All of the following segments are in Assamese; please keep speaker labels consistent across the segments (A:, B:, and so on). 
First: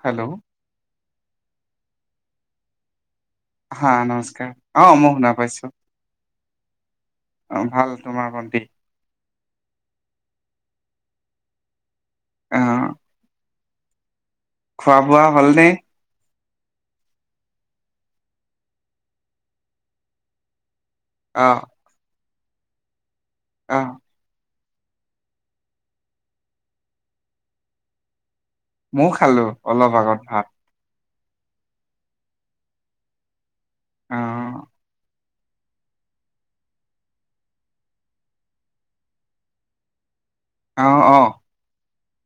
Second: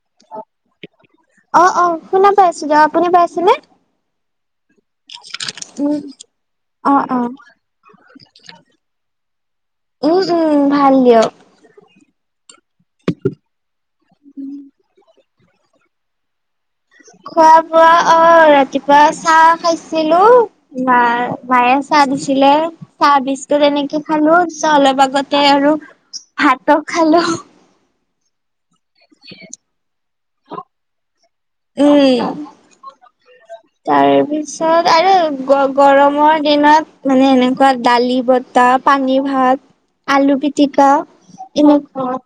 A: হেল্ল'।
B: অ', অ'শুনা পাইছো দিয়ক আপুনি পাইছেনে?
A: হা নমস্কাৰ। অ', মই শুনা পাইছো
B: উম।
A: অ', ভাল তোমাৰ ভন্তি।
B: উম, উম ভাল দিয়ক।
A: অ'। খোৱা বোৱা হ'ল নে?
B: খোৱা বোৱা অ', ৰাতিপুৱা চাহ খাইছিলো মা
A: আহ
B: মায়ে চাহ দিছিলে চাহ বিস্কুট
A: আহ
B: এনেকে খালো। অলপ আগতে আৰু ভাতো খালো।
A: মই খালো অলপ আগত ভাত।
B: উম, তাৰপিছত
A: আহ
B: তাৰপিছত আৰু গ-গৰমৰ দিনত মানে এনেকুৱা দালি বটাাহ পানী ভাত। আলু পি
A: অ', অ'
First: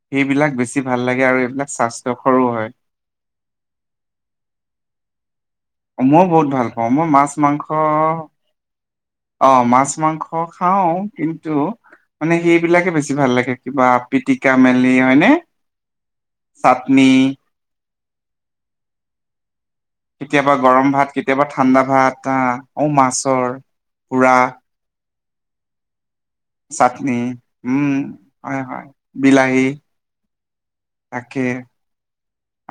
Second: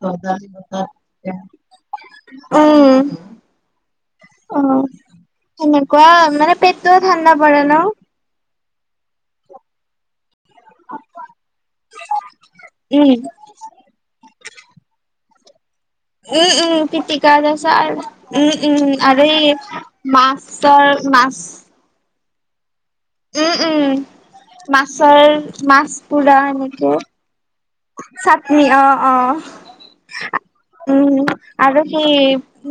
A: সেইবিলাক বেছি ভাল লাগে আৰু এইবিলাক স্বাস্থ্যকৰৰো হয়।
B: উম, অ', সেনেকুৱা
A: মইও বহুত
B: মানে
A: ভাল পাওঁ
B: পেটটোও
A: মই মাছ
B: ঠাণ্ডা পৰে
A: মাংস
B: ন?
A: অ', মাছ, মাংস খাও কিন্তু মানে সেইবিলাকে বেছি ভাল লাগে। কিবা পিটিকা মেলি হয়নে।
B: উম, উম
A: চাটনি
B: কিতি কা ত আ চ উম উম, উম আৰু
A: কেতিয়াবা
B: মাছৰ
A: গৰম ভাত,
B: মাছ
A: কেতিয়াবা ঠাণ্ডা ভাত অ অ', মাছ।
B: উম, উম মাছৰ মাছ পোৰা। কে
A: চাটনি উম হয়
B: চাটনি
A: হয়
B: অ', অ'।
A: বিলাহী
B: উম
A: তাকে
B: আৰু সেই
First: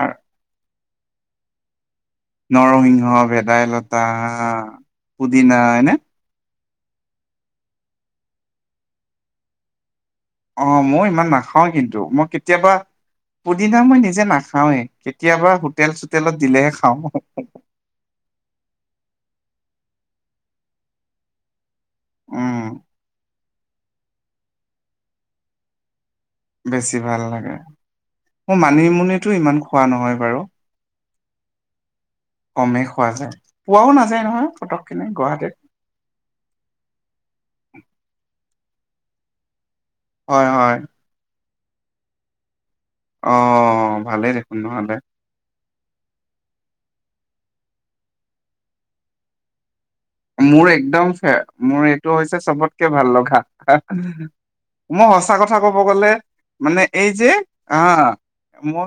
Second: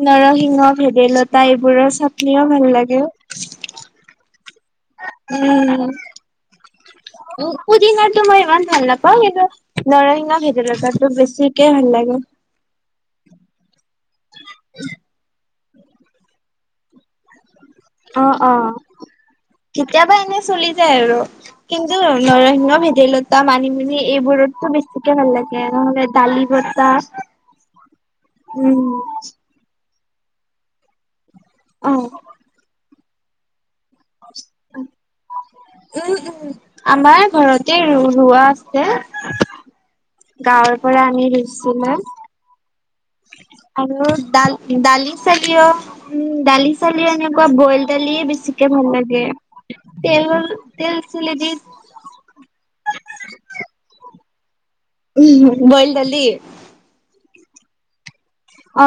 A: আৰু
B: নৰসিংহ ভেদাইলতা এইবোৰৰ চ
A: নৰসিংহ, ভেদাইলতা, পুদিনা হয় নে।
B: উম, পুদিঙটো মই ইমান ভাল নাপাওঁ কিন্তু নৰসিংহ
A: অ
B: ভেদাইলতা
A: মই
B: টো
A: ইমান
B: বেছিকে
A: নাখাও
B: ভাল
A: কিন্তু
B: লাগে।
A: মই কেতিয়াবা পুদিনা মই নিজে নাখাওৱে কেতিয়াবা। তেল চোতেলত দিলেহে খাওঁ।
B: অ', অ' কেতিয়াবা এনে চলি যায় আৰু। কিন্তু
A: উম
B: নৰসিংহ ভেদাইলতা মানি মেলি এইবোৰতটো বেছিকে ভাল লাগে নহলে। দালি বতা
A: বেছি ভাল লাগে ম
B: উম
A: মানিমুনিতো ইমান খোৱা নহয় বাৰু।
B: অ'।
A: কমেই খোৱা যায় পোৱাও নাযায় নহয় ফটক খিনি গুৱাহাটীত।
B: উম, উম আমাৰ ঘৰতে ৰ ৰোৱাা আছে।
A: হয় হয়
B: গাঁৱৰ পৰা আনি ৰুইছিলে।
A: অ
B: আৰু
A: ভালেই দেখোন
B: ডাল
A: নহ'লে
B: ডালি চি উম দালি চালি এনেকুৱা বইল দালিয় বেছিকে ভাল লাগে। তেল
A: মোৰ
B: তেল
A: একদমে
B: চেলেদি
A: মোৰ এইটো হৈছে চবতকে ভাল লগা। মই সচা কথা কব
B: বইল
A: গলে,
B: দালি
A: মানে এই যে, আহ।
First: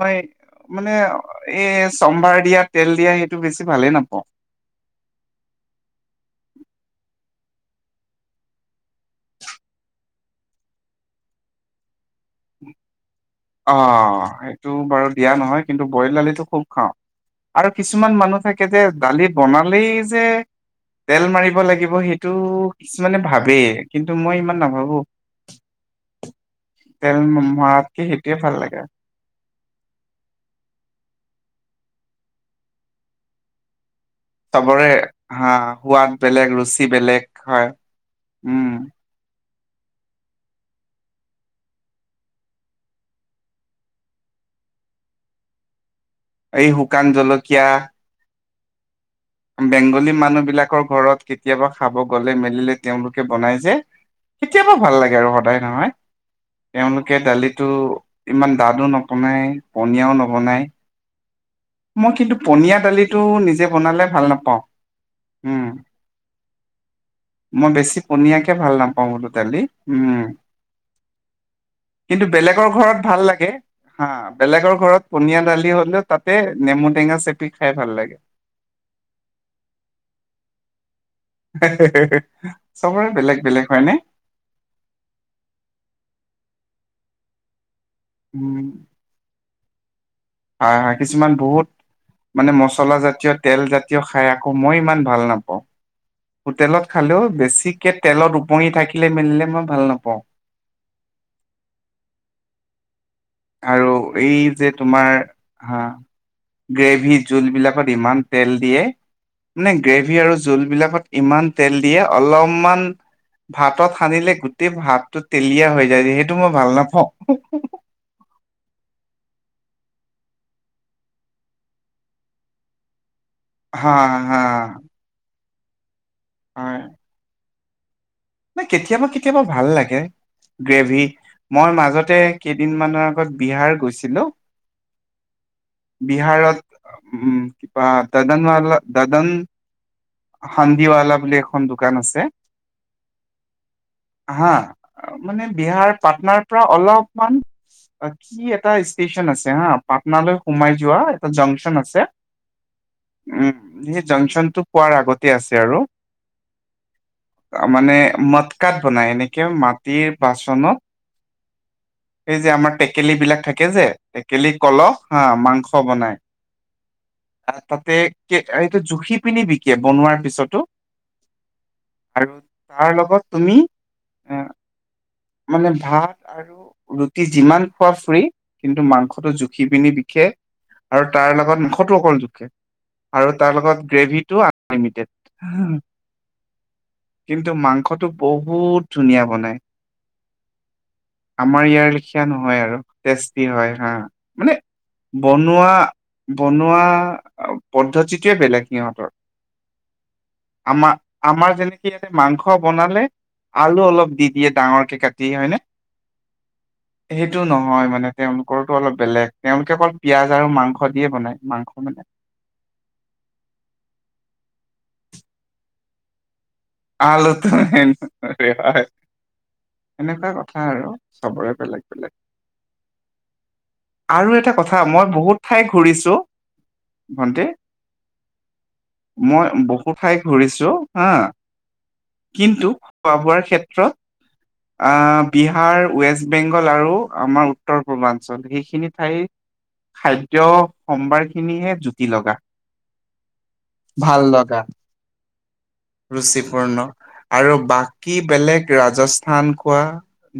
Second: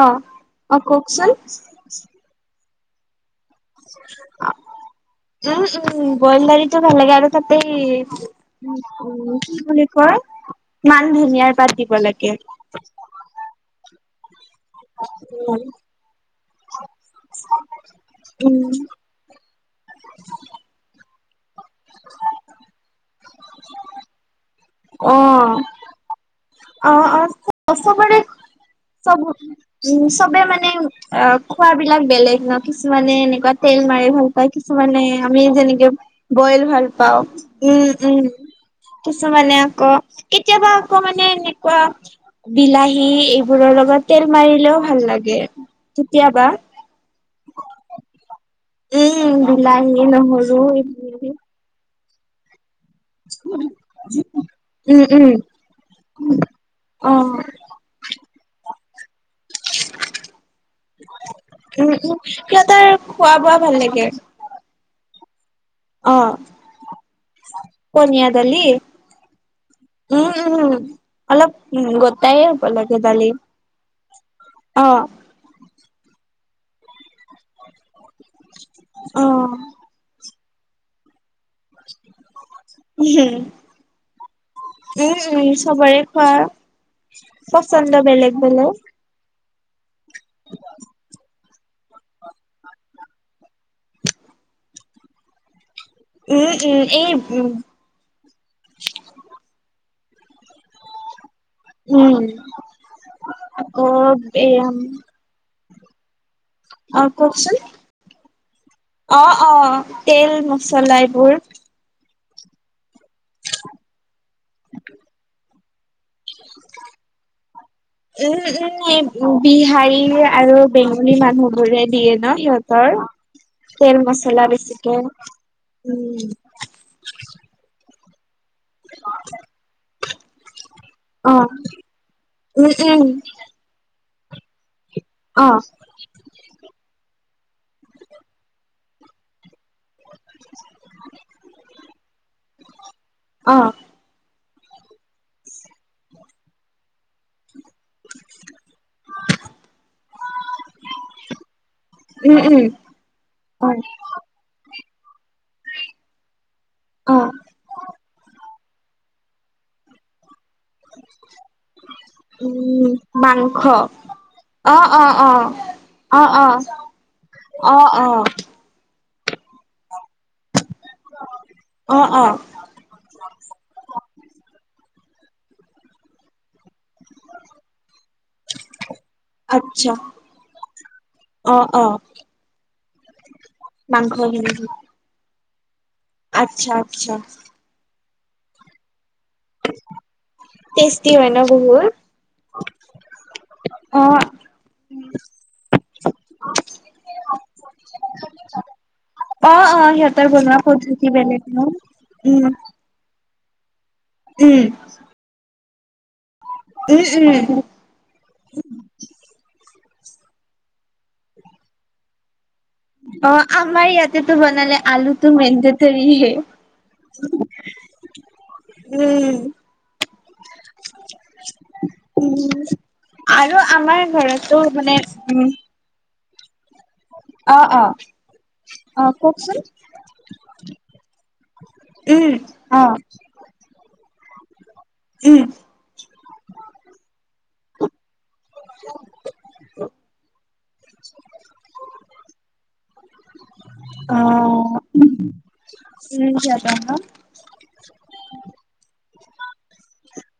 B: অ অ
A: মানে,
B: কওকচোন
A: এই চম্ভাৰ দিয়া তেল দিয়া সেইটো বেছি ভালে নাপাওঁ।
B: উম উম, বইল দাৰিটোো ভাল লাগে আৰু তাতে কি বুলি কয়, মান ধুনিয়াৰ পাত দিব লাগে।
A: অ'। টো বাৰু দিয়া নহয় কিন্তু বইল দালিটো খুব খাওঁ, আৰু কিছুমান মানুহ
B: উম
A: থাকে যে দালি বনালেই যে, তেল মাৰিব লাগিব সেইটো কিছুমানে ভাবেই কিন্তু মই ইমান নাভাবো।
B: অ'
A: তেল
B: অ'
A: মৰাতকে
B: চবৰে
A: সেইটোৱে ভাল লাগে
B: চব উম চবে, মানে অ' খোৱাবলাক বেলেগ ন কিছুমানে এনেকুৱা তেল মাৰি ভাল ত
A: চবৰে
B: কিছুমানে আমি
A: হা
B: যেনেকে
A: সোৱাদ বেলেগ
B: বইল
A: ৰুচি
B: ভাল পাওঁ,
A: বেলেগ হয়
B: উম উম। কিছু মানে আক কেতিয়াবা আক মানে এনেকুৱা বিলাহী এইবোৰৰ লগত তেল মাৰিলেও ভাল লাগে, কেতিয়াবা
A: এই শুকান জলকীয়া
B: উম বিলাহী
A: বেংগলী মানুহ
B: নহৰু
A: বিলাকৰ
B: এইবোৰ
A: ঘৰত কেতিয়াবা খাব গলে মেলিলে তেওঁলোকে বনাই যে, কেতিয়াবা
B: উম
A: ভাল লাগে
B: উম
A: আৰু, সদায় নহয়।
B: অ
A: তেওঁলোকে
B: উম
A: দালিতো ইমান দাঠো নবনায়, পনীয়াও নবনায়।
B: [inaudible]
A: মই
B: উম
A: কিন্তু পনীয়া
B: সিহঁতৰ
A: দালিটো
B: খোৱা বোৱা
A: নিজে বনালে
B: লাগে
A: ভাল নাপাওঁ, উম।
B: অ'।
A: মই বেছি
B: পনীয়া
A: পনিয়াকে
B: দালি
A: ভাল নাপাওঁ বোলো দালি, উম।
B: উম। অলপ উম
A: কিন্তু
B: গোটাই হ'ব
A: বেলেগৰ
B: লাগে
A: ঘৰত ভাল
B: দালি
A: লাগে, হা বেলেগৰ
B: অ
A: ঘৰত পনীয়া দালি হ'লেও এ নেমু টেঙা চেপি খাই ভাল লাগে।
B: অ'।
A: হা হা, চবৰে বেলেগ বেলেগ হয়নে?
B: উম উম, চবৰেই খোৱা, পচন্দ বেলেগ
A: উম,
B: বেলেগ
A: হয় হয়, কিছুমান বহুত মানে মচলা জাতীয় তেল জাতীয় খাই আকৌ, মই ইমান ভাল নাপাওঁ।
B: উম উম
A: হোটেলত
B: এই
A: খালেও
B: উম
A: বেছিকে তেলত ওপঙি থাকিলে মেলিলে মই ভাল নাপাওঁ।
B: উম। অ
A: আৰু
B: এয়া
A: এইযে তোমাৰ, আ
B: অ
A: গ্ৰেভি জোল
B: কওকচোন
A: বিলাকত ইমান তেল দিয়ে।
B: অ অ
A: মানে গ্ৰেভি
B: তেল
A: আৰু জোল
B: মচলা
A: বিলাকত
B: এইবোৰ
A: ইমান তেল দিয়ে, অলপমান ভাতত সানিলে গোটেই ভাতটো তেলীয়া হৈ যায়, সেই সেইটো মই ভাল নাপাওঁ।
B: উম উম, বিহাৰী আৰু বেংগলী মানুহবোৰে দিয়ে ন সিহঁতৰ।
A: হা
B: তেল
A: হা
B: মচলা বেছিকে, উম।
A: হয়। ন কেতিয়াবা কেতিয়াবা ভাল লাগে, গ্ৰেভি,
B: অ
A: মই মাজতে
B: উম উম
A: কেইদিনমানৰ আগত বিহাৰ গৈছিলো।
B: অ'।
A: বিহাৰত, উম কিবা দাদনালা দাদন হান্দিৱালা বুলি এখন দোকান আছে।
B: অ'।
A: হা, মানে বিহাৰ পাটনাৰ পৰা অলপ
B: [inaudible]
A: কি এটা ষ্টেশচন আছে হা, পাটনালৈ সোমাই যোৱা এটা জংচন আছে।
B: উম উম
A: উম,
B: অ
A: সেই জংচনটো পোৱাৰ আগতে আছে আৰু।
B: অ'
A: মানে মদকাত বনাই এনেকে মাটিৰ বাচনত সেই যে আমাৰ
B: উম
A: টেকেল বিলাক
B: মাংস
A: থাকে যে, টেকেলি
B: অ
A: কলহ
B: অ
A: হা
B: অ
A: মাংস বনাই
B: অ অ অ
A: তাতে
B: অ
A: এইটো জুখি পিনি বিকে, বনোৱাৰ পিছতো
B: অ', অ'
A: আৰু তাৰ লগত তুমি এ মানে ভাত আৰু ৰুটি যিমান খোৱা ফ্ৰী, কিন্তু মাংসটো জুখি পিনি
B: আচ্ছা
A: বিকে আৰু তাৰ
B: অ
A: লগত
B: অ
A: মুখতো অকল জোখে আৰু তাৰ লগত
B: মাংস
A: গ্ৰেভিটো
B: বনাইছে
A: আনলিমিটেড
B: আচ্ছা আচ্ছা
A: কিন্তু মাংসতটো বহুত ধুনীয়া বনাই
B: [inaudible] টেষ্টি হয় ন
A: আমাৰ
B: বহুত
A: ইয়াৰ লেখীয়া নহয় আৰু তেষ্টি হয় হা।
B: অ
A: মানে বনোৱা, বনোৱা পদ্ধতিটোৱেই বেলেগ সিহঁতৰ
B: অ', অ, সিহঁতৰ বনোৱা পদ্ধতি বেলেগ ন।
A: সিহঁতে মাংস
B: উম
A: বনালে আলু অলপ দি দিয়ে
B: উম
A: ডাঙৰকে কাটি হয়নে?
B: উম
A: সেইটো
B: উম
A: নহয় মানে তেওঁলোকৰটো অলপ বেলেগ তেওঁলোকে অকল পিয়াজ আৰু মাংস দিয়ে বনাই মাংস খন
B: অ', আমাৰ ইয়াতেতো বনালে আলুটো মেণ্ডতাৰী
A: আলুটো মেণ্ডতৰী হয়।
B: উম
A: এনেকুৱা কথা আৰু চবৰে বেলেগ বেলেগ।
B: [unintelligible] আৰু আমাৰ
A: আৰু এটা
B: ঘৰতো
A: কথা
B: মানে
A: মই
B: উম
A: বহুত ঠাই ঘূৰিছোঁ ভন্টি,
B: অ', অ', অ', কওকচোন।
A: মই বহু ঠাই ঘূৰিছো, হা কিন্তু
B: অ', অ',
A: খোৱা বোৱাৰ ক্ষেত্ৰত আহ বিহাৰ, ৱেষ্ট বেংগল আৰু আমাৰ উত্তৰ পূৰ্বাঞ্চল সেইখিনি ঠাই খাদ্য সম্ভাৰ খিনিহে জুতি লগা। ভাল লগা
B: উম, সিহঁতৰ
A: ৰুচিপূৰ্ণ
B: ন?
A: আৰু বাকী বেলেগ ৰাজস্থান কোৱা,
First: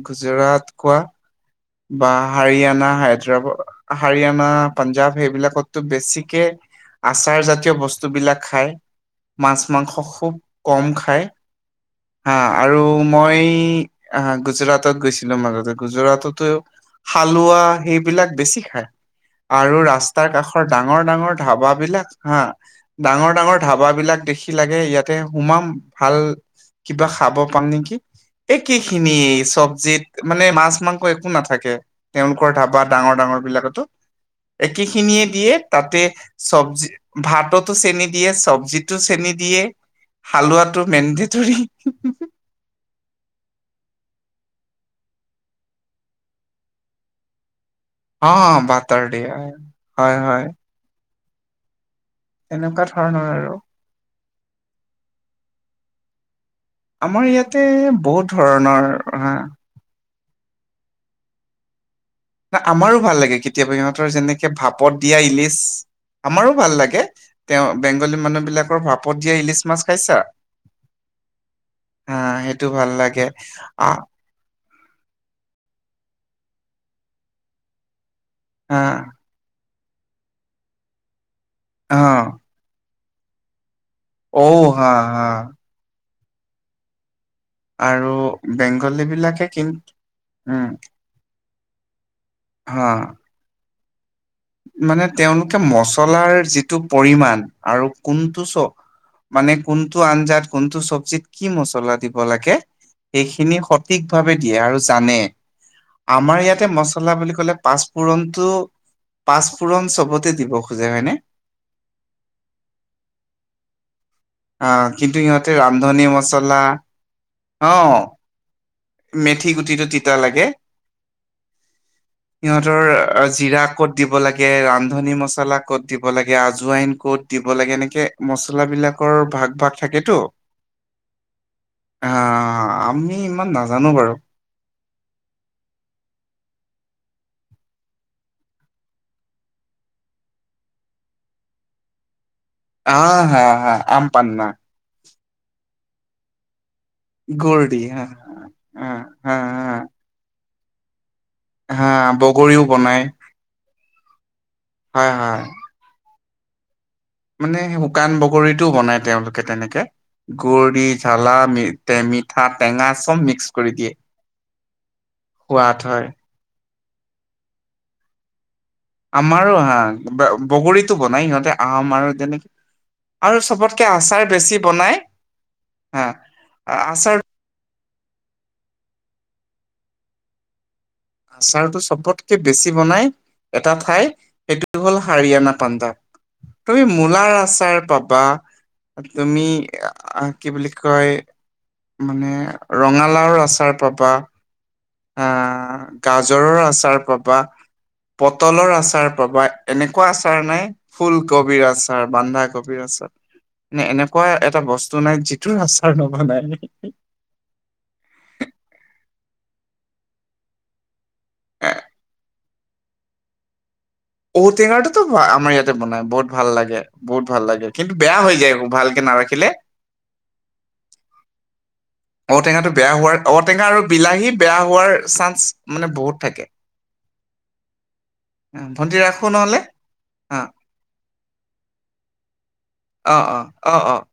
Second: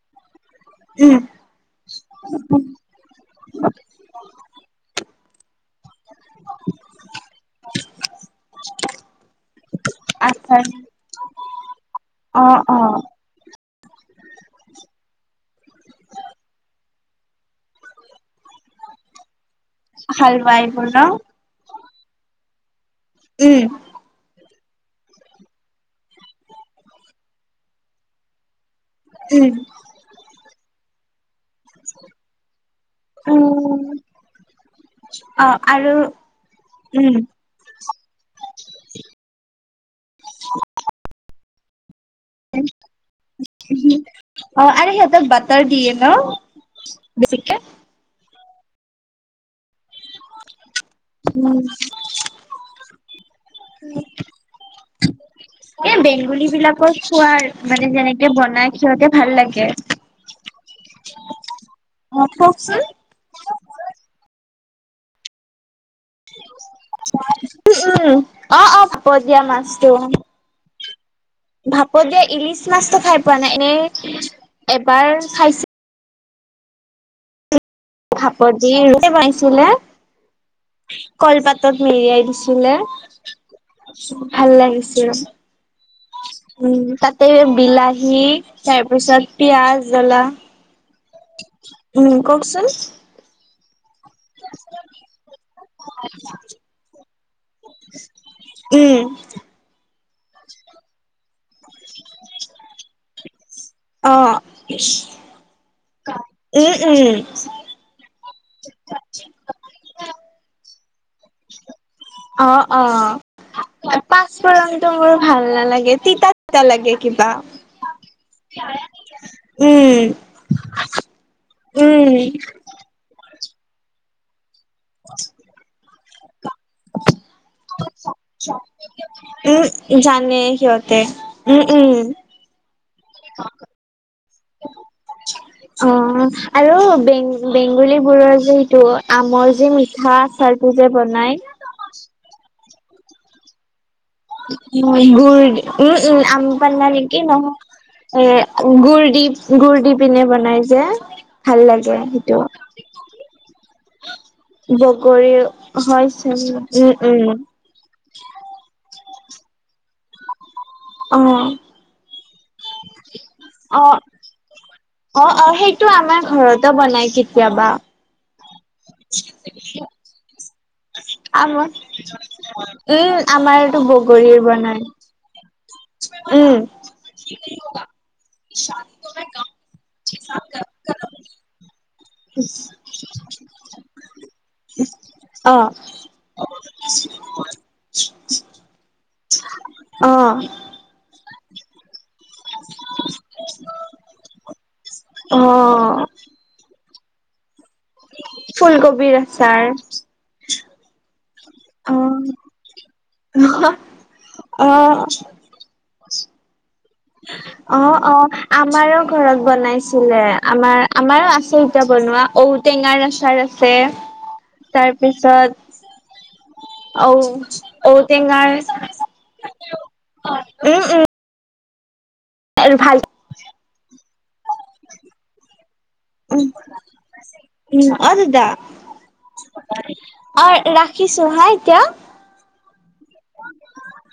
A: গুজৰাট কোৱা বা হাৰিয়ানা, হায়দৰাবাদ, হাৰিয়ানা, পাঞ্জাব সেইবিলাকত বেছিকে আচাৰ জাতীয় বস্তু বিলাক খায়। মাছ মাংস খুব
B: আচাৰ
A: কম খায়, হা
B: অ',
A: আৰু
B: অ',
A: মই অ', গুজৰাটত গৈছিলো মাজতে গুজৰাটত ত হালোৱা সেইবিলাক বেছি খায়। আৰু ৰাস্তাৰ
B: হালোৱা
A: কাষৰ
B: এইবোৰ ন?
A: ডাঙৰ ডাঙৰ ধাবাবলাক হা ডাঙৰ ডাঙৰ
B: উম,
A: ধাবাবিলাক দেখি কি লাগে ইয়াতে সোমাম ভাল কিবা খাব পাম নেকি? একে খিনি চব্জিত মানে মাছ মাংস একো নাথাকে। তেওঁলোকৰ ধাবা ডাঙৰ ডাঙৰ বিলাকতো
B: উম,
A: একে খিনিয়ে দিয়ে
B: অ', আৰু
A: তাতে চবজি
B: অ',
A: ভাতত চেনি দিয়ে চব্জিটো চেনি দিয়ে হালোৱাটো মেডেটৰী
B: অ', আৰু সিহঁতে বাটাৰ দিয়ে ন দেৰিকেই
A: অ', বাটাৰ দিয়ে হয় হয় হয়
B: উম
A: তেনেকুৱা ধৰণৰ আৰু
B: এ বেংগুলী বিলাক আকৌ
A: আমাৰ
B: খোৱাৰ
A: ইয়াতে
B: মানে
A: বহুত
B: যেনেকে বনাই
A: ধৰণৰ
B: সিহঁতে ভাল
A: হা
B: লাগে। [inaudible]
A: না
B: কওকচোন।
A: আমাৰো ভাল লাগে কেতিয়াবা ইিহঁতৰ যেনেকে ভাপত দিয়া ইলিচ। আমাৰো ভাল লাগে তেওঁ
B: উম,
A: বেংগলী মানুহ
B: অ',
A: বিলাকৰ
B: অ',
A: ভাপত দিয়া ইলিচ মাছ
B: মাছটো।
A: খাইছে?
B: ভাপত দিয়া ইলিচ
A: সেইটো ভাল
B: মাছটো খাই
A: লাগে
B: পোৱা নাই এনে
A: আহ
B: এবাৰ খাইছো। ভাপত দিয়ে
A: আহ
B: এনেকে বনাই চিলে। কল পাতত মেলিয়াই
A: আহ
B: দিছিলে।
A: ঔ
B: ভাল
A: হা
B: লাগিছিল,
A: হা
B: উম তাতে
A: আৰু
B: বিলাহী তাৰ
A: বেংগলী
B: পিছত
A: বিলাকে
B: পিয়াজ,
A: কিন্তু
B: জ্বলা।
A: উম।
B: উম, কওকচোন।
A: হা মানে তেওঁলোকে মচলাৰ যিটো পৰিমান আৰু কোনটো চ
B: উম
A: মানে কোনটো আঞ্জাত কোনটো চব্জিত কি মছলা দিব লাগে সেইখিনি সত সঠিক
B: অ
A: ভাৱে দিয়াৰ আৰু জানে, আমাৰ ইয়াতে
B: উম উম
A: মচলা বুলি কলে পাঁচফোৰণটো। পাঁচফোৰণ চবতে দিব খোজে হয়নে
B: অ', অ'।
A: [inaudible] অ'
B: পাঁচফোৰণটো মোৰ
A: কিন্তু
B: ভাল
A: সিহঁতে
B: নালাগে
A: ৰান্ধনী
B: তিতা
A: মছলা
B: তিতা লাগে কিবা।
A: অ' মেথি গুটিটো তিতা
B: উম,
A: লাগে।
B: উম।
A: সিহঁতৰ জিৰা ক'ত দিব লাগে ৰান্ধনী মছলাক ক'ত দিব লাগে আজ আইন ক'ত দিব লাগে এনেকে মচলা বিলাক।
B: উম, জানে সিহঁতে উম, উম।
A: অ', আমি ইমান নাজানো বাৰু।
B: অ', আৰু বেং বেংগুলী বোৰৰ যিটো আমৰ যি মিঠা। আচাৰ টোযে বনাই।
A: অ', হা, হা আম পান।
B: উ গুড উ উম আম পান্না কি নহও
A: গুৰ দি হা
B: এ
A: হা
B: গুুৰ দি
A: হা
B: গুুৰ
A: হা
B: দি পিনে বনাই যে। ভাল
A: হা
B: লাগে সেইটো।
A: বগৰীও বনাই। হয়
B: বগৰী
A: হয়।
B: হৈছে উম, উম।
A: মানে শুকান বগৰীতটোও বনাই তেওঁলোকে তেনেকে গুৰ দি জালা
B: উম
A: মিঠাই। মিঠা টেঙা চব মিক্স কৰি
B: অ অ
A: দিয়ে।
B: অ',
A: সোৱাদ
B: অ'সেইটো
A: হয়।
B: আমাৰ ঘৰতো বনাই কেতিয়াবা।
A: আমাৰো হা বগৰীত। বনাই সিহঁতে
B: আমাৰ
A: আম আৰু তেনেকে
B: উম
A: আৰু
B: আমাৰতো
A: চবতকে আচাৰ
B: বগৰীৰ
A: বেছি বনাই। হা
B: উম।
A: আচাৰ আচাৰতটো চবতকে বেছি বনাই এটা ঠাই। সেইটো হ'ল হাৰিয়ানা
B: অ
A: পাঞ্জাৱ তুমি মূলা আচাৰ পাবা। তুমি কি
B: অ
A: বুলি? কি বুলি কয় মানে ৰঙালাও আচাৰ পাবা।
B: অ
A: আহ গাজৰৰ আচাৰ পাবা। পটলৰ আচাৰ
B: ফুলকবিৰ
A: পাবা
B: আচাৰ
A: এনেকুৱা আচাৰ নাই। ফুলকবিৰ আচাৰ বন্ধাকবিৰ আচাৰ নে এনেকুৱা এটা
B: অ
A: বস্তু
B: অ
A: নাই যি আচাৰ নব নাই নে।
B: [inaudible] অ', অ' আমাৰো ঘৰত বনাইছিলে আমাৰ আমাৰো আছে এতিয়া বনোৱা ঔ টেঙাৰ আচাৰ আছে।
A: ঔটেঙা টো
B: তাৰপিছত
A: আমাৰ ইয়াতে বনাই বহুত ভাল লাগে।
B: ঔ
A: বহুত ভাল লাগে কিন্তু বেয়া হৈ
B: ঔটেঙাৰ
A: যায় এক ভালকে নাৰাখিলে।
B: উম, উম।
A: ঔ টেঙাটো বেয়া
B: ভাল
A: হোৱাৰ ঔ টেঙা আৰু বিলাহী বেয়া হোৱাৰ চান্স মানে বহুত
B: উম,
A: থাকে।
B: উম, অ' দাদা,
A: ভন্টি ৰাখো নহ'লে
B: অ' ৰাখিছোঁ হা এতিয়া।
A: অ', অ', অ', অ'।